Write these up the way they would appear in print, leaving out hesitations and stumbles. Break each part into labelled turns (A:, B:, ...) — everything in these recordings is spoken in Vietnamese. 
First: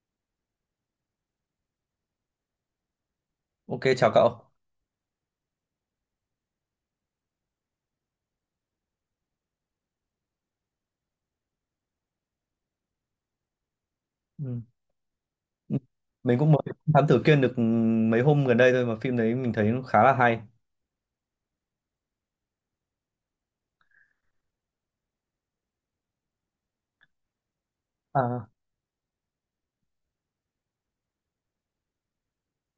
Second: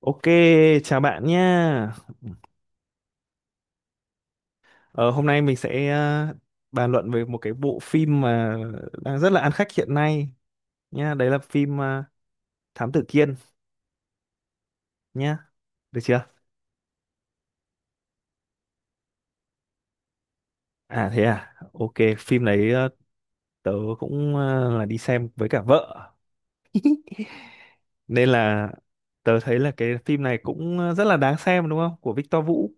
A: Ok, chào bạn nha.
B: Ok, chào cậu.
A: Ờ, Hôm nay mình sẽ bàn luận về một cái bộ phim mà đang rất là ăn khách hiện nay nha. Đấy là phim Thám Tử Kiên
B: Ừ.
A: nha.
B: Ừ.
A: Được chưa?
B: Mình cũng mới Thám Tử Kiên được mấy hôm gần đây thôi mà phim đấy mình thấy nó khá là hay.
A: À, thế à. Ok, phim đấy tớ cũng là đi xem với cả vợ. Nên
B: À,
A: là tớ thấy là cái phim này cũng rất là đáng xem đúng không? Của Victor Vũ.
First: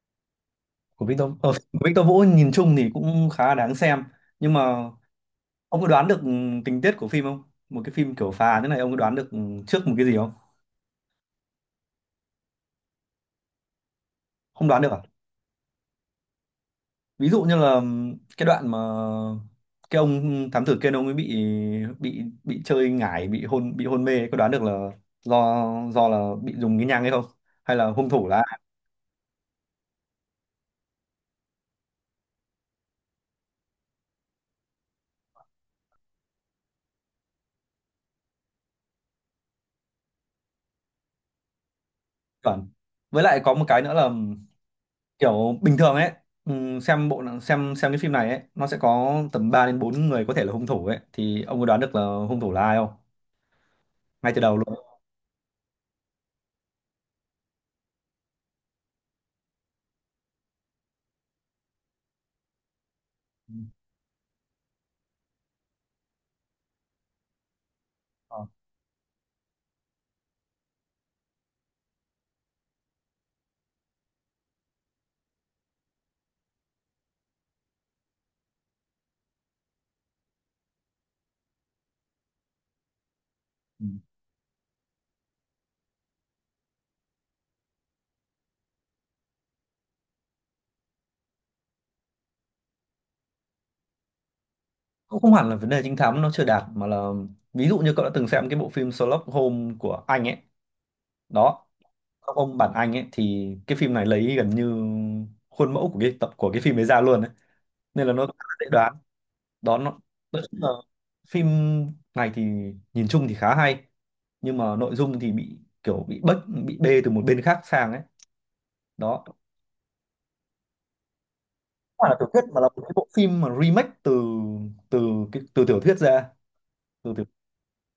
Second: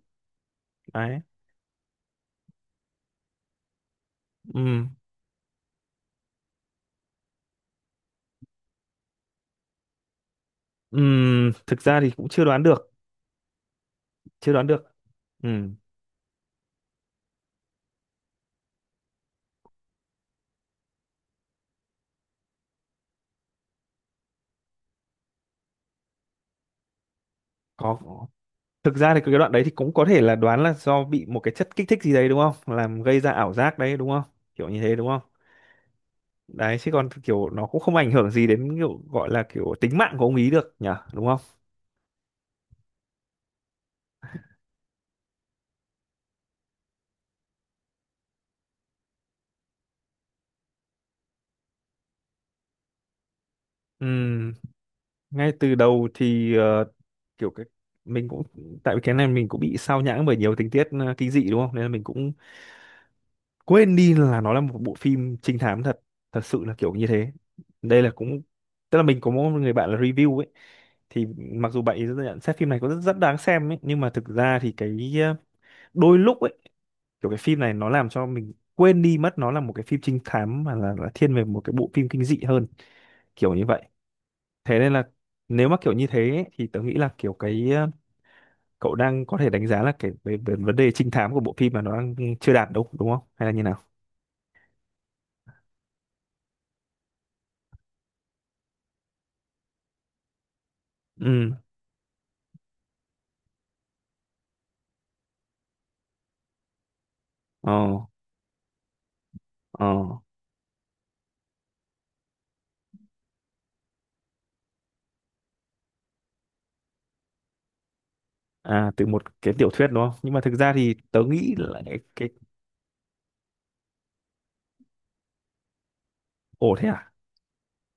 B: Của
A: Đấy.
B: Victor, ờ, của Victor Vũ nhìn chung thì cũng khá là đáng xem. Nhưng mà
A: Ừm,
B: ông có đoán được tình tiết của phim không? Một cái phim kiểu phá án thế này ông có đoán được trước một cái gì không?
A: Thực ra thì cũng chưa đoán được. Chưa đoán
B: Không đoán
A: được.
B: được à?
A: Ừm,
B: Ví dụ như là cái đoạn mà cái ông thám tử Kiên ông ấy bị chơi ngải, bị hôn mê ấy, có đoán được là do do là bị dùng cái nhang hay không? Hay là
A: Có.
B: hung thủ là
A: Thực ra thì cái đoạn đấy thì cũng có thể là đoán là do bị một cái chất kích thích gì đấy đúng không? Làm gây ra ảo giác đấy đúng không? Kiểu như thế đúng không? Đấy, chứ còn kiểu nó cũng không ảnh hưởng gì đến kiểu gọi là kiểu tính mạng của ông ý được nhỉ, đúng không?
B: chuẩn. Với lại có một cái nữa là kiểu bình thường ấy, xem bộ xem cái phim này ấy nó sẽ có tầm 3 đến 4 người có thể là hung thủ ấy, thì ông có đoán được là hung thủ là ai không, ngay từ
A: Ừm,
B: đầu luôn?
A: Ngay từ đầu thì kiểu cái mình cũng, tại vì cái này mình cũng bị sao nhãng bởi nhiều tình tiết kinh dị đúng không? Nên là mình cũng
B: Ừ.
A: quên đi là nó là một bộ phim trinh thám thật thật sự là kiểu như thế. Đây là cũng
B: Ờ.
A: tức là mình có một người bạn là review ấy, thì mặc dù bạn ấy nhận xét phim này có rất, rất đáng xem ấy nhưng mà thực ra thì cái đôi lúc ấy kiểu cái phim này nó làm cho mình quên đi mất nó là một cái phim trinh thám mà là thiên về một cái bộ phim kinh dị hơn, kiểu như vậy.
B: Ừ.
A: Thế nên là nếu mà kiểu như thế ấy, thì tớ nghĩ là kiểu cái cậu đang có thể đánh giá là cái về vấn đề trinh thám của bộ phim mà nó đang chưa đạt đâu đúng không, hay là như nào.
B: Cũng không hẳn là vấn đề trinh thám nó chưa đạt, mà là ví dụ như cậu đã từng xem cái bộ phim Sherlock Holmes của Anh ấy
A: Ừ.
B: đó. Sherlock Holmes bản Anh ấy thì cái phim này lấy gần như khuôn mẫu của cái tập của cái phim ấy ra luôn ấy,
A: Ờ.
B: nên là nó khá là dễ đoán. Đó
A: Ờ.
B: nó, nói chung là phim này thì nhìn chung thì khá hay, nhưng mà nội dung thì bị kiểu bị bê từ một bên khác sang ấy.
A: À, từ
B: Đó
A: một
B: không
A: cái tiểu thuyết đúng không? Nhưng mà thực ra thì tớ nghĩ là cái,
B: phải là
A: cái...
B: tiểu thuyết mà là một cái bộ phim mà remake từ từ cái từ tiểu thuyết ra,
A: Ồ, thế à?
B: từ tiểu,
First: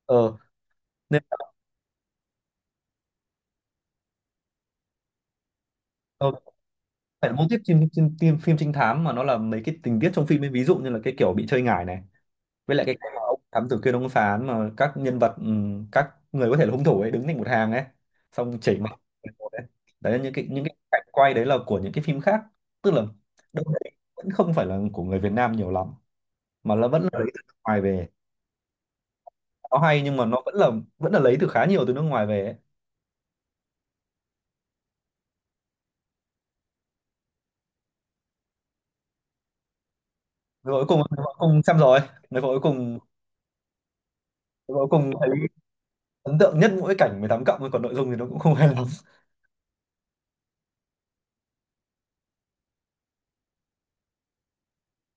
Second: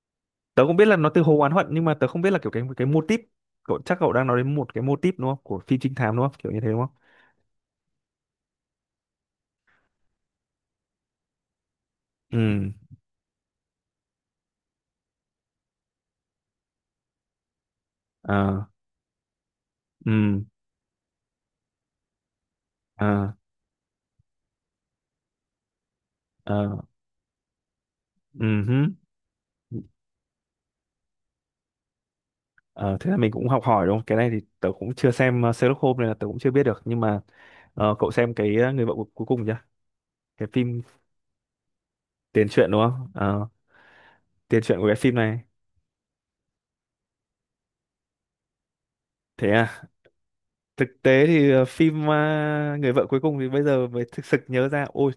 B: ờ
A: Tớ không biết là nó từ
B: nên
A: Hồ
B: là,
A: Oán Hận nhưng mà tớ không biết là kiểu cái mô típ, cậu chắc cậu đang nói đến một cái mô típ đúng không? Của phim trinh thám đúng
B: ờ,
A: không? Kiểu như thế đúng không?
B: phải là mô típ phim, phim, phim phim trinh thám, mà nó là mấy cái tình tiết trong phim ấy, ví dụ như là cái kiểu bị chơi ngải này,
A: Ừ.
B: với lại cái cách mà ông thám tử kia ông phán mà các nhân vật, các người có thể là hung thủ ấy đứng thành một hàng ấy, xong
A: Ờ.
B: chảy mặt một ấy. Đấy là những
A: Ừ.
B: cái những cái cảnh quay đấy là của những cái phim khác. Tức là
A: Ờ.
B: đâu đấy vẫn không phải là của người Việt Nam nhiều lắm, mà
A: Ờ.
B: là vẫn là lấy từ nước ngoài về.
A: Ừ hứ.
B: Nó hay nhưng mà nó vẫn là lấy từ khá nhiều từ nước ngoài về ấy.
A: Ờ, thế là mình cũng học hỏi đúng không? Cái này thì tớ cũng chưa xem Sherlock Holmes nên là tớ cũng chưa biết được nhưng mà cậu xem cái người vợ cuối cùng chưa? Cái
B: Người
A: phim
B: cuối cùng người cuối cùng xem rồi rồi
A: tiền
B: cuối
A: truyện đúng
B: cùng.
A: không? Ờ, tiền
B: Người
A: truyện
B: cuối
A: của cái
B: cùng
A: phim
B: thấy
A: này.
B: ấn tượng nhất mỗi cảnh 18+ cộng, còn nội dung thì nó cũng không hay lắm.
A: Thế à? Thực tế thì phim người vợ cuối cùng thì bây giờ mới thực sự nhớ ra, ôi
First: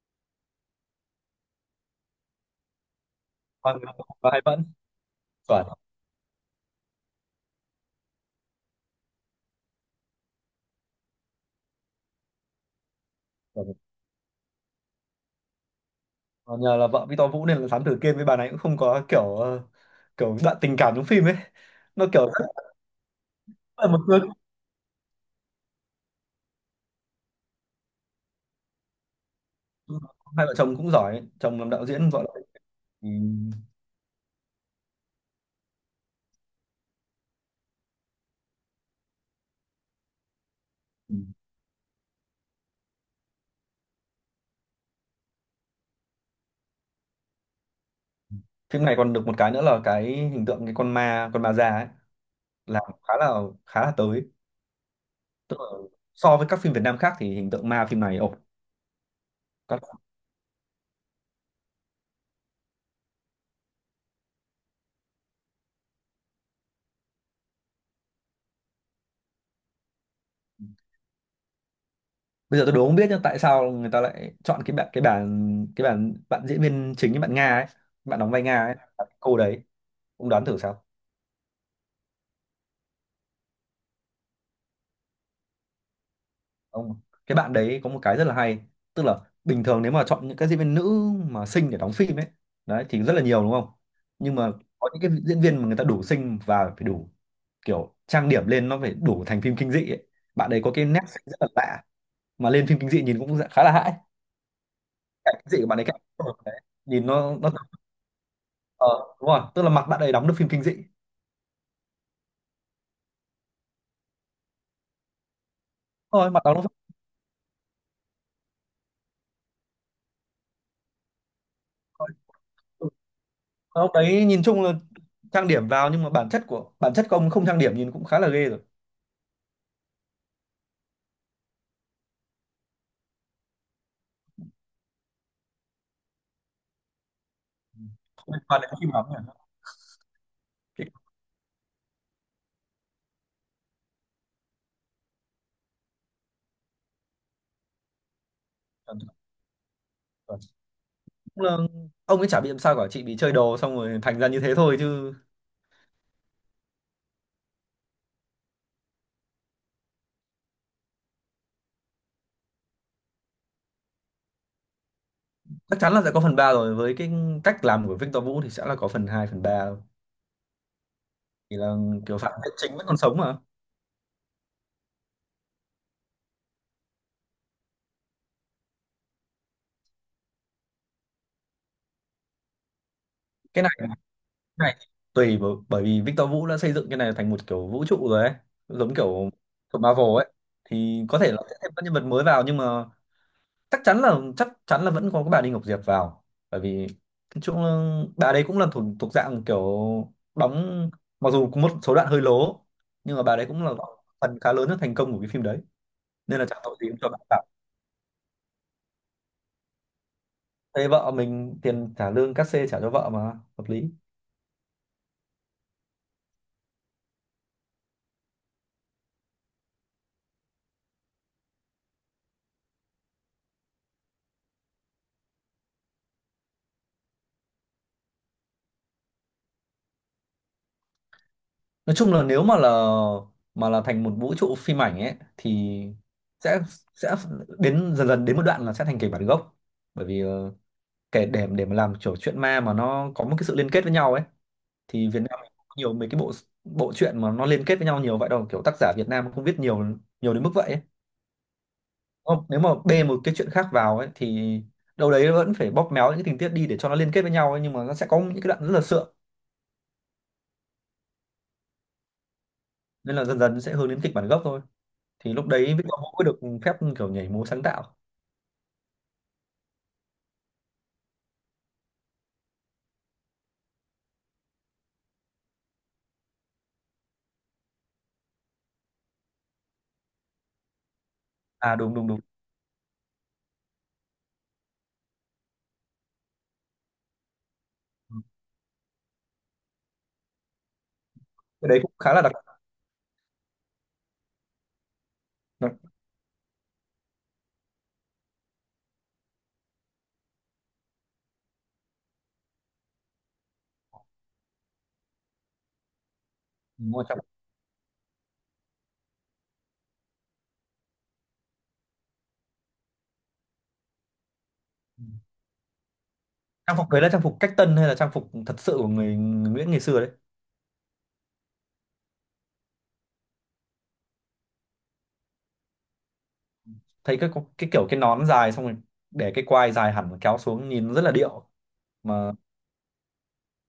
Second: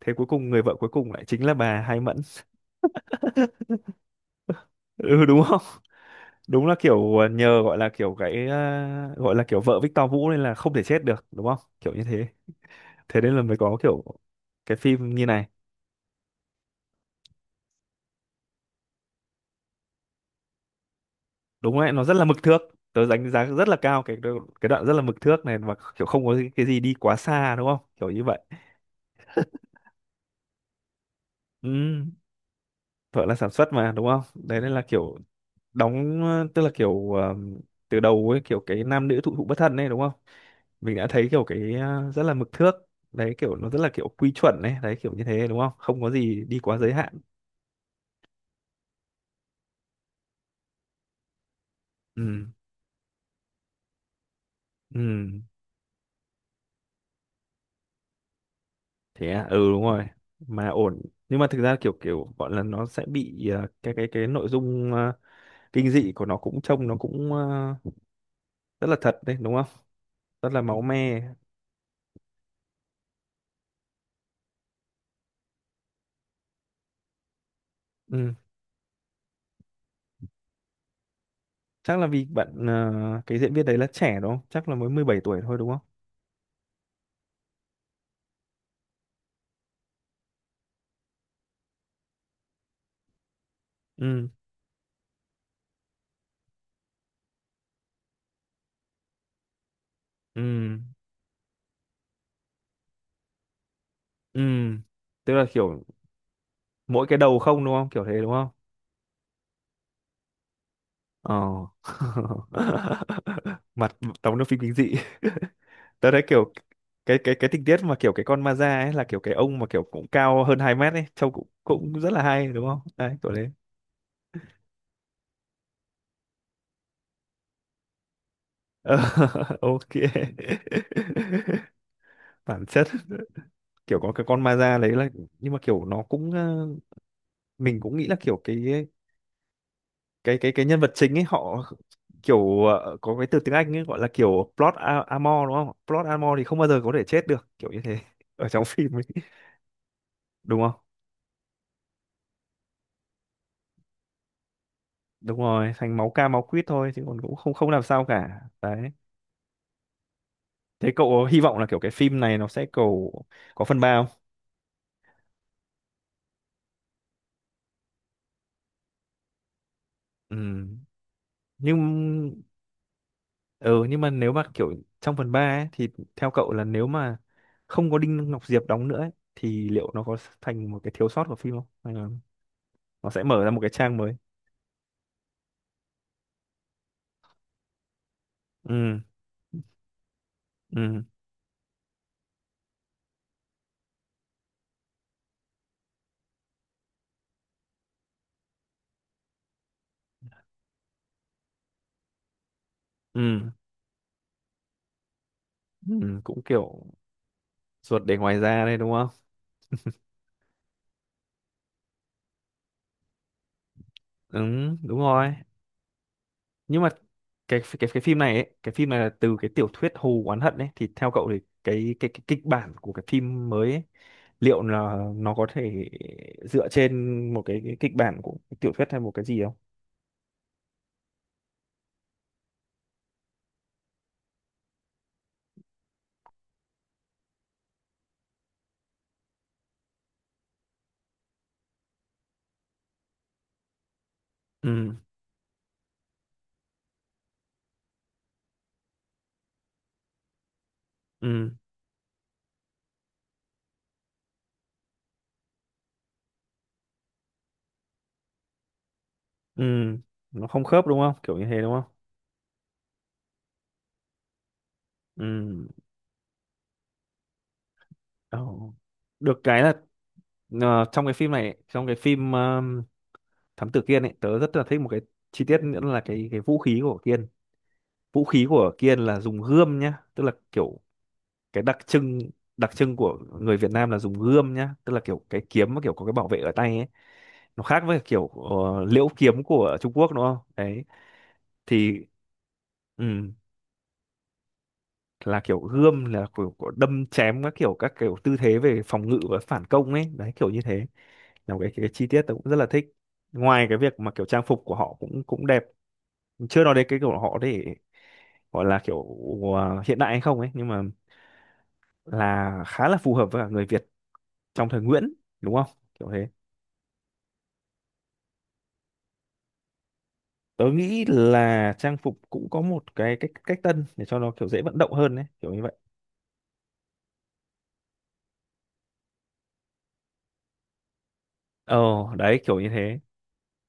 A: thế cuối cùng người vợ cuối cùng lại chính là bà Hai Mẫn
B: Và, và hay vẫn
A: ừ, đúng không.
B: chuẩn.
A: Đúng là kiểu nhờ gọi là kiểu cái gọi là kiểu vợ Victor Vũ nên là không thể chết được đúng không, kiểu như thế. Thế nên là mới có kiểu cái phim như này.
B: Ờ, nhờ là vợ Victor Vũ nên là thám tử Kiên với bà này cũng không có kiểu, kiểu đoạn tình cảm trong phim ấy.
A: Đúng đấy, nó
B: Nó
A: rất
B: kiểu
A: là mực
B: rất
A: thước. Tớ đánh giá rất là
B: là một
A: cao cái
B: người,
A: cái đoạn rất là mực thước này, và kiểu không có cái gì đi quá xa đúng không kiểu như vậy.
B: hai vợ chồng cũng giỏi, chồng làm đạo
A: Ừ.
B: diễn, vợ là. Ừ.
A: Vợ là sản xuất mà đúng không, đấy nên là kiểu đóng tức là kiểu từ đầu ấy kiểu cái nam nữ thụ thụ bất thân ấy đúng không, mình đã
B: Ừ.
A: thấy kiểu cái rất là mực thước. Đấy kiểu nó rất là kiểu quy chuẩn ấy đấy kiểu như thế đúng không, không có gì đi quá giới hạn.
B: Phim này còn được một cái nữa là cái hình tượng cái con ma già ấy
A: Ừ.
B: là khá là tới.
A: Ừ.
B: Tức là so với các phim Việt Nam khác thì hình tượng ma phim này ổn.
A: Thế à, ừ, đúng rồi.
B: Các-
A: Mà ổn, nhưng mà thực ra kiểu kiểu gọi là nó sẽ bị cái cái nội dung kinh dị của nó cũng trông nó cũng rất là thật đấy đúng không, rất là máu me.
B: Bây giờ tôi đố không biết nhưng tại sao người ta lại chọn cái bạn cái bạn cái bạn bạn diễn viên chính, cái bạn Nga ấy, bạn đóng
A: Ừ,
B: vai Nga ấy, cô đấy, ông đoán thử sao?
A: chắc là vì bạn cái diễn viên đấy là trẻ đúng không, chắc là mới 17 tuổi thôi đúng không.
B: Ông cái bạn đấy có một cái rất là hay, tức là bình thường nếu mà chọn những các diễn viên nữ mà xinh để đóng phim ấy, đấy thì rất là nhiều đúng không?
A: Ừ.
B: Nhưng mà có những cái diễn viên mà người ta đủ xinh và phải đủ kiểu trang điểm lên nó phải đủ thành phim kinh dị ấy.
A: Ừ.
B: Bạn đấy có cái nét xinh rất là lạ mà lên phim kinh dị nhìn cũng khá là hãi.
A: Ừ, tức
B: Cảnh
A: là
B: kinh dị của bạn
A: kiểu
B: ấy, cảnh đấy.
A: mỗi
B: Nhìn
A: cái
B: nó
A: đầu
B: nó
A: không đúng không? Kiểu thế đúng không?
B: ờ, đúng rồi, tức là mặt bạn ấy đóng được phim kinh dị.
A: Ờ. Mặt đóng trong phim kinh dị. Tớ thấy
B: Thôi mặt
A: kiểu
B: đóng được phim
A: cái cái tình tiết mà kiểu cái con ma da ấy là kiểu cái ông mà kiểu cũng cao hơn 2 mét ấy, trông cũng cũng
B: thôi.
A: rất là hay đúng không?
B: Ừ.
A: Đấy, kiểu thế.
B: Ông đấy nhìn chung là trang điểm vào, nhưng mà bản chất của ông không trang điểm nhìn cũng khá là ghê rồi.
A: Ờ, ok. Bản chất kiểu có cái con ma da đấy là, nhưng mà kiểu nó cũng mình cũng nghĩ là
B: Không
A: kiểu
B: liên quan đến cái
A: cái
B: phim lắm nhỉ.
A: cái cái cái nhân
B: Cái-
A: vật chính ấy họ kiểu có cái từ tiếng Anh ấy gọi là kiểu plot armor đúng không? Plot armor thì không bao giờ có thể chết được, kiểu như thế ở trong phim
B: cảm
A: ấy,
B: tưởng của-
A: đúng không?
B: Cũng là ông ấy chả bị làm sao cả, chị bị chơi đồ xong rồi thành ra như thế thôi chứ.
A: Đúng rồi, thành máu ca máu quýt thôi chứ còn cũng không không làm sao cả. Đấy. Thế cậu có hy vọng là kiểu cái phim này nó sẽ cầu có phần 3 không?
B: Chắc chắn là sẽ có phần 3 rồi, với cái cách làm của Victor Vũ thì sẽ là có phần 2 phần ba,
A: Ừ.
B: thì là kiểu phản
A: Nhưng
B: diện chính vẫn còn sống mà.
A: ừ nhưng mà nếu mà kiểu trong phần 3 ấy thì theo cậu là nếu mà không có Đinh Ngọc Diệp đóng nữa ấy, thì liệu nó có thành một cái thiếu sót của phim không? Hay là nó sẽ mở ra một
B: cái
A: cái
B: này cái
A: trang mới?
B: này thì tùy, bởi vì Victor Vũ đã xây dựng cái này thành một kiểu vũ trụ rồi ấy, giống
A: Ừ.
B: kiểu của Marvel ấy, thì
A: Ừ.
B: có thể là sẽ thêm các nhân vật mới vào, nhưng mà chắc chắn là vẫn có cái bà Đinh Ngọc Diệp vào, bởi vì nói chung là bà đấy cũng là thuộc thuộc dạng kiểu đóng, mặc dù có một số đoạn hơi lố, nhưng mà bà đấy
A: Ừ.
B: cũng là phần khá lớn nhất thành công của cái phim đấy,
A: Ừ,
B: nên
A: cũng
B: là chẳng tội
A: kiểu
B: gì cũng cho bà cả.
A: ruột để ngoài da đây đúng không?
B: Thế vợ mình, tiền trả lương cát xê trả cho vợ mà, hợp lý.
A: Ừ, đúng rồi. Nhưng mà cái phim này ấy, cái phim này là từ cái tiểu thuyết Hù Oán Hận ấy thì theo cậu thì cái kịch bản của cái phim mới ấy, liệu là nó có thể dựa trên một cái kịch bản của cái tiểu thuyết hay một cái gì không?
B: Nói chung là nếu mà là thành một vũ trụ phim ảnh ấy, thì sẽ sẽ đến dần dần đến một đoạn là sẽ thành kịch bản gốc, bởi vì, kể để mà làm kiểu chuyện ma mà nó có một cái sự liên kết với nhau ấy,
A: Ừ.
B: thì Việt Nam mình cũng nhiều mấy cái bộ bộ truyện mà nó liên kết với nhau nhiều vậy đâu, kiểu tác giả Việt Nam không viết nhiều nhiều đến mức vậy ấy.
A: Ừ.
B: Không, nếu mà bê một cái chuyện khác vào ấy thì đâu đấy vẫn phải bóp méo những cái tình tiết đi để cho nó liên kết với nhau ấy, nhưng mà nó sẽ có những cái đoạn rất là sượng,
A: Ừ, nó không khớp đúng không? Kiểu như thế đúng không?
B: nên là dần dần sẽ hướng đến kịch bản gốc thôi, thì lúc đấy
A: Ừ.
B: Victor Vũ mới được phép kiểu nhảy múa sáng tạo.
A: Ồ. Được cái là trong cái phim này, trong cái phim thám tử Kiên ấy tớ rất là thích một cái chi tiết nữa là cái vũ khí của Kiên. Vũ khí của Kiên là dùng gươm nhá, tức là kiểu cái đặc
B: À đúng đúng
A: trưng
B: đúng.
A: đặc trưng của người Việt Nam là dùng gươm nhá, tức là kiểu cái kiếm mà kiểu có cái bảo vệ ở tay ấy, nó khác với
B: Ừ.
A: kiểu liễu kiếm của Trung Quốc đúng không. Đấy
B: Cái đấy cũng
A: thì
B: khá là đặc,
A: ừ, là kiểu
B: đặc-
A: gươm là kiểu đâm chém các kiểu tư thế về phòng ngự và phản công ấy đấy kiểu như thế, là một cái chi tiết tôi cũng rất là thích, ngoài cái việc mà kiểu trang phục của họ cũng cũng đẹp, chưa nói đến
B: đúng
A: cái
B: rồi, trang
A: kiểu họ để gọi là kiểu hiện đại hay không ấy nhưng mà là khá là phù hợp với cả người Việt trong thời Nguyễn đúng không kiểu thế.
B: trang phục đấy là trang phục cách tân hay là trang phục thật sự của người Nguyễn ngày xưa đấy.
A: Tớ nghĩ là trang phục cũng có một cái cách cách tân để cho nó kiểu dễ vận động hơn đấy kiểu như vậy.
B: Thấy cái kiểu cái nón dài xong rồi để cái quai dài hẳn kéo xuống nhìn rất là điệu
A: Ờ,
B: mà
A: đấy kiểu như thế,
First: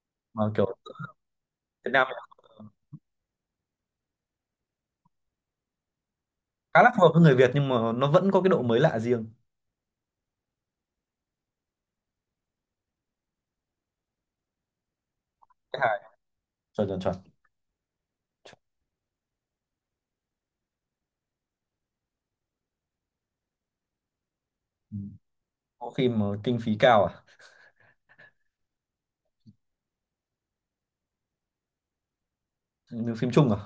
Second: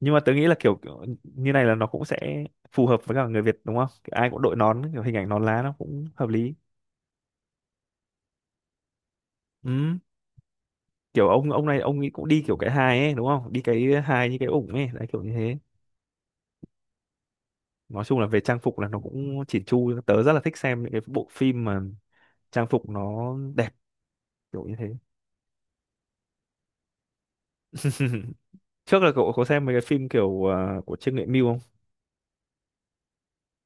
A: nhưng mà tớ nghĩ
B: mà
A: là
B: kiểu
A: kiểu như này là nó
B: Việt
A: cũng
B: Nam
A: sẽ phù hợp với cả người Việt đúng không, kiểu ai cũng đội nón kiểu hình ảnh nón lá nó cũng hợp lý.
B: khá là phù hợp với người Việt, nhưng mà nó vẫn có cái độ mới lạ riêng.
A: Ừ, kiểu ông này ông ấy cũng đi kiểu cái hài ấy đúng không, đi cái hài như cái ủng ấy đấy kiểu như thế.
B: Cái hài chuẩn, chuẩn, chuẩn.
A: Nói chung là về trang phục là nó cũng chỉn chu, tớ rất là thích xem những cái bộ phim mà trang phục nó đẹp kiểu như thế.
B: Ừ. Có phim mà kinh phí cao à?
A: Trước là cậu có xem mấy cái phim kiểu của Trương Nghệ Mưu không?
B: Như phim Trung à?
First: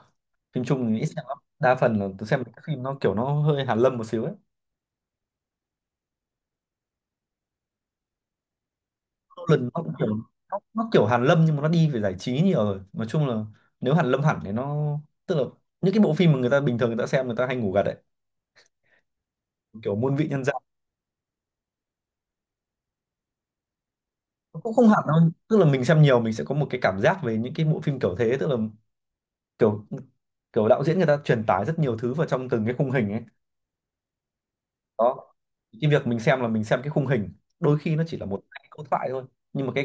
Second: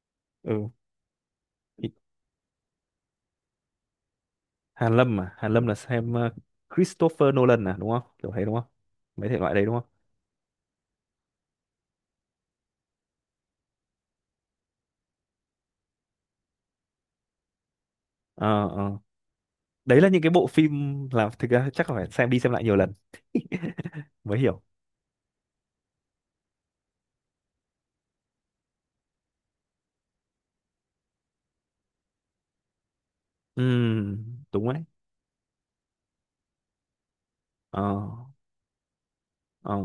B: Phim
A: Ừ.
B: Trung thì ít xem lắm, đa
A: Ý-
B: phần là tôi xem cái phim nó kiểu nó hơi Hàn Lâm một xíu ấy.
A: Hàn Lâm à? Hàn Lâm là xem Christopher Nolan à đúng không kiểu thế đúng không, mấy thể loại
B: Nolan
A: đấy đúng
B: nó
A: không.
B: cũng kiểu, nó kiểu Hàn Lâm nhưng mà nó đi về giải trí nhiều rồi, nói chung là nếu Hàn Lâm hẳn thì nó, tức là những cái bộ phim mà người ta bình thường người ta xem người ta hay ngủ gật đấy.
A: Ờ. Ờ.
B: Kiểu
A: Đấy là
B: muôn
A: những
B: vị
A: cái
B: nhân
A: bộ
B: gian.
A: phim, là thực ra chắc là phải xem đi xem lại nhiều lần mới
B: Nó
A: hiểu.
B: cũng không hẳn đâu, tức là mình xem nhiều mình sẽ có một cái cảm giác về những cái bộ phim kiểu thế, tức là kiểu kiểu đạo diễn người ta truyền tải rất nhiều thứ vào trong từng cái khung hình ấy.
A: Ừ, đúng đấy.
B: Đó, cái việc mình xem là mình xem cái khung hình, đôi
A: Ờ.
B: khi nó chỉ là một hai câu thoại thôi, nhưng mà
A: Ờ.
B: cái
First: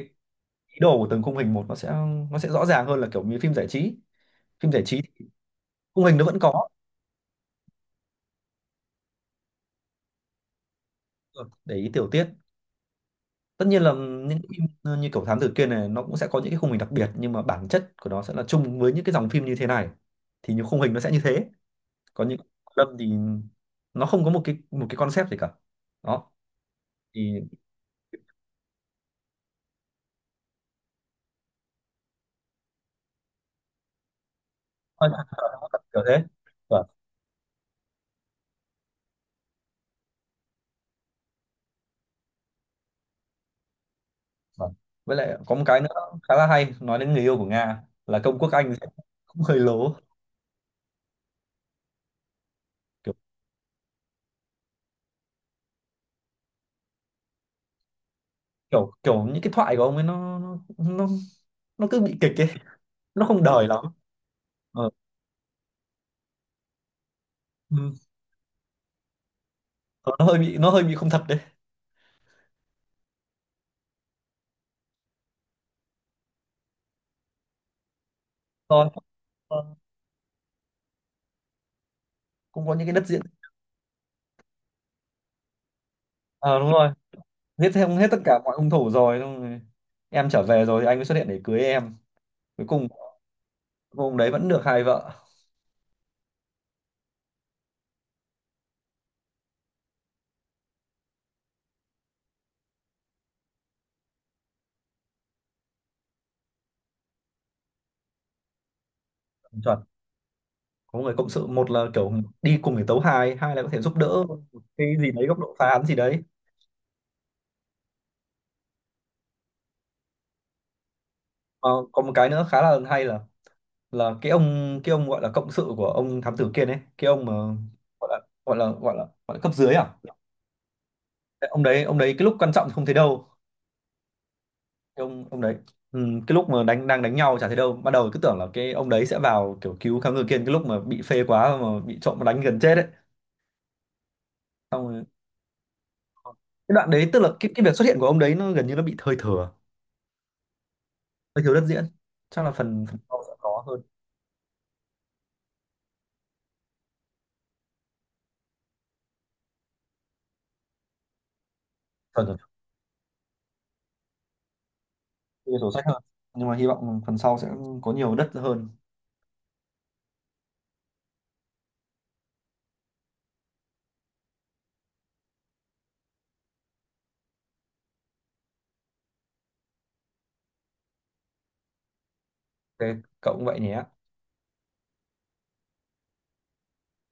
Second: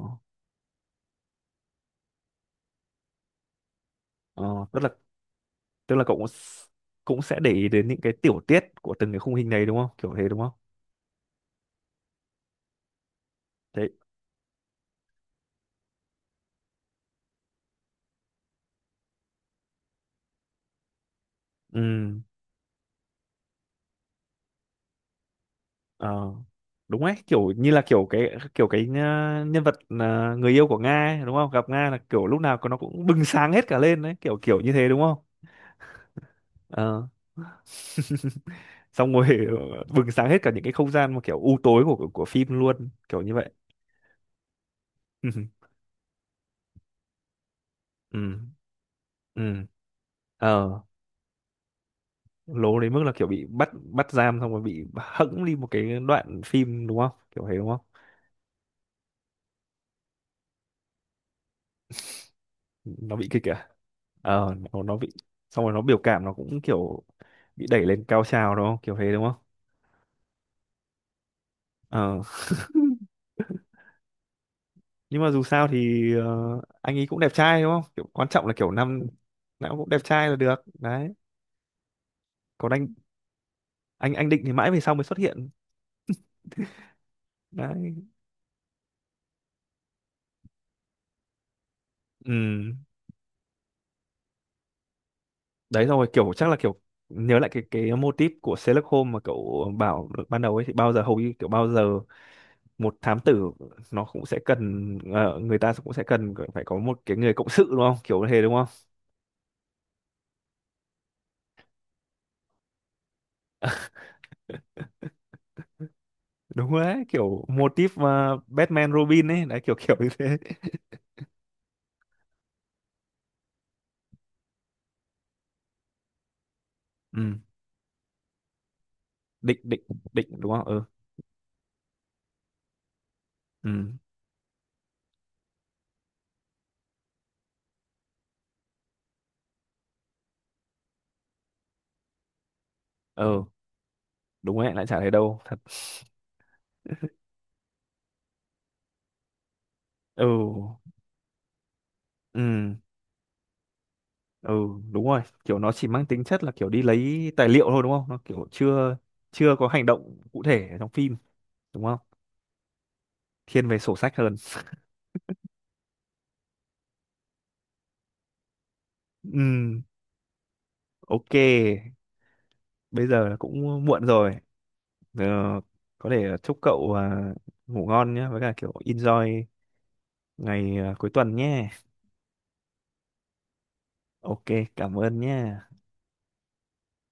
B: ý đồ của từng khung hình một nó sẽ rõ ràng hơn là kiểu như phim giải trí.
A: Ờ.
B: Phim
A: tức
B: giải
A: là
B: trí thì
A: tức là
B: khung hình
A: cậu
B: nó
A: cũng
B: vẫn có.
A: cũng sẽ để ý đến những cái tiểu tiết của từng cái khung hình đấy đúng không kiểu thế đúng không?
B: Ừ, để ý tiểu tiết. Tất nhiên
A: Thế.
B: là những phim như kiểu Thám Tử Kiên này nó cũng sẽ có những cái khung hình đặc biệt, nhưng mà bản chất của nó sẽ là chung với những cái dòng phim như thế này, thì những khung hình nó sẽ như thế.
A: Ừ.
B: Còn những Lâm thì nó không có một cái concept gì cả.
A: Ờ,
B: Đó
A: đúng đấy,
B: thì,
A: kiểu như là kiểu cái nhân vật người yêu của Nga ấy, đúng không, gặp Nga là kiểu lúc nào nó cũng bừng sáng hết cả lên đấy kiểu kiểu như thế đúng
B: ôi,
A: không.
B: thật sự nó thật kiểu thế. Vâng,
A: Ờ. Xong rồi bừng sáng hết cả những cái không gian mà kiểu u tối của phim luôn kiểu như vậy.
B: vâng. Với lại có một cái nữa khá là hay, nói đến người yêu của Nga là
A: Ừ.
B: công quốc Anh
A: Ừ.
B: cũng hơi lố.
A: Ờ, lố đến mức là
B: kiểu
A: kiểu bị bắt bắt giam xong rồi bị hẫng đi một cái đoạn phim đúng không kiểu thế đúng không.
B: kiểu kiểu những cái thoại của ông ấy nó cứ bị kịch ấy,
A: Nó
B: nó
A: bị
B: không
A: kích
B: đời
A: à?
B: lắm.
A: Ờ, nó,
B: Ờ.
A: nó bị, xong rồi nó biểu cảm nó cũng kiểu bị đẩy
B: Ừ.
A: lên cao trào đúng không kiểu thế đúng không.
B: Ờ, nó hơi bị không thật đấy.
A: Ờ. Nhưng mà dù sao thì anh ấy cũng đẹp trai đúng không, kiểu quan trọng là kiểu
B: Rồi,
A: năm
B: ờ,
A: nào cũng đẹp trai là được đấy.
B: cũng
A: Còn
B: có những
A: anh
B: cái đất diễn.
A: anh Định thì mãi về sau mới xuất hiện.
B: Ờ đúng rồi, giết thêm
A: Đấy.
B: hết tất cả mọi hung thủ rồi, xong rồi em trở về rồi thì anh mới xuất hiện để cưới em. Cuối
A: Ừ,
B: cùng ông đấy vẫn được hai vợ.
A: đấy xong rồi kiểu chắc là kiểu nhớ lại cái mô típ của Sherlock Holmes mà cậu bảo được ban đầu ấy, thì bao giờ hầu như kiểu bao giờ một thám tử nó cũng sẽ cần người ta cũng sẽ cần phải có một cái người cộng sự đúng không kiểu thế đúng không.
B: Chuẩn. Có người cộng sự, một là kiểu đi cùng để tấu hài, hai là có thể giúp đỡ một cái gì đấy góc độ phá án gì đấy.
A: Đúng đấy, kiểu mô típ mà Batman Robin ấy đấy kiểu kiểu như thế.
B: Ờ, còn một cái nữa khá là hay là, cái ông gọi là cộng sự của ông thám tử kia đấy, cái ông mà
A: Ừ.
B: gọi là gọi là cấp
A: định
B: dưới
A: định
B: à.
A: định đúng không. Ừ.
B: Cái ông đấy cái lúc quan trọng thì không thấy đâu,
A: Ừ.
B: cái ông đấy. Ừ, cái lúc mà đang đánh nhau chả thấy đâu, ban đầu cứ tưởng là cái ông đấy sẽ vào kiểu cứu thám tử kia cái lúc mà bị phê quá mà bị trộm đánh gần chết ấy.
A: Ừ, đúng đấy, lại
B: Xong
A: chả
B: rồi
A: thấy đâu thật.
B: cái đoạn đấy, tức là cái việc xuất hiện của ông đấy nó gần như nó bị thời thừa,
A: Ừ.
B: hơi thiếu đất diễn. Chắc là
A: Ừ.
B: phần phần sau sẽ có hơn,
A: Ừ, đúng rồi kiểu nó chỉ mang tính chất là kiểu đi lấy tài liệu thôi đúng không, nó kiểu chưa chưa có hành động cụ thể ở trong phim đúng không,
B: phần
A: thiên về sổ sách hơn.
B: nhiều sổ sách hơn, nhưng mà hy vọng phần sau sẽ có nhiều đất hơn.
A: Ừ, ok, bây giờ là cũng muộn rồi. Ờ, có thể chúc cậu à, ngủ ngon nhé với cả kiểu enjoy ngày à, cuối tuần nhé.
B: Thế cậu cũng vậy nhé.
A: Ok, cảm ơn nhé.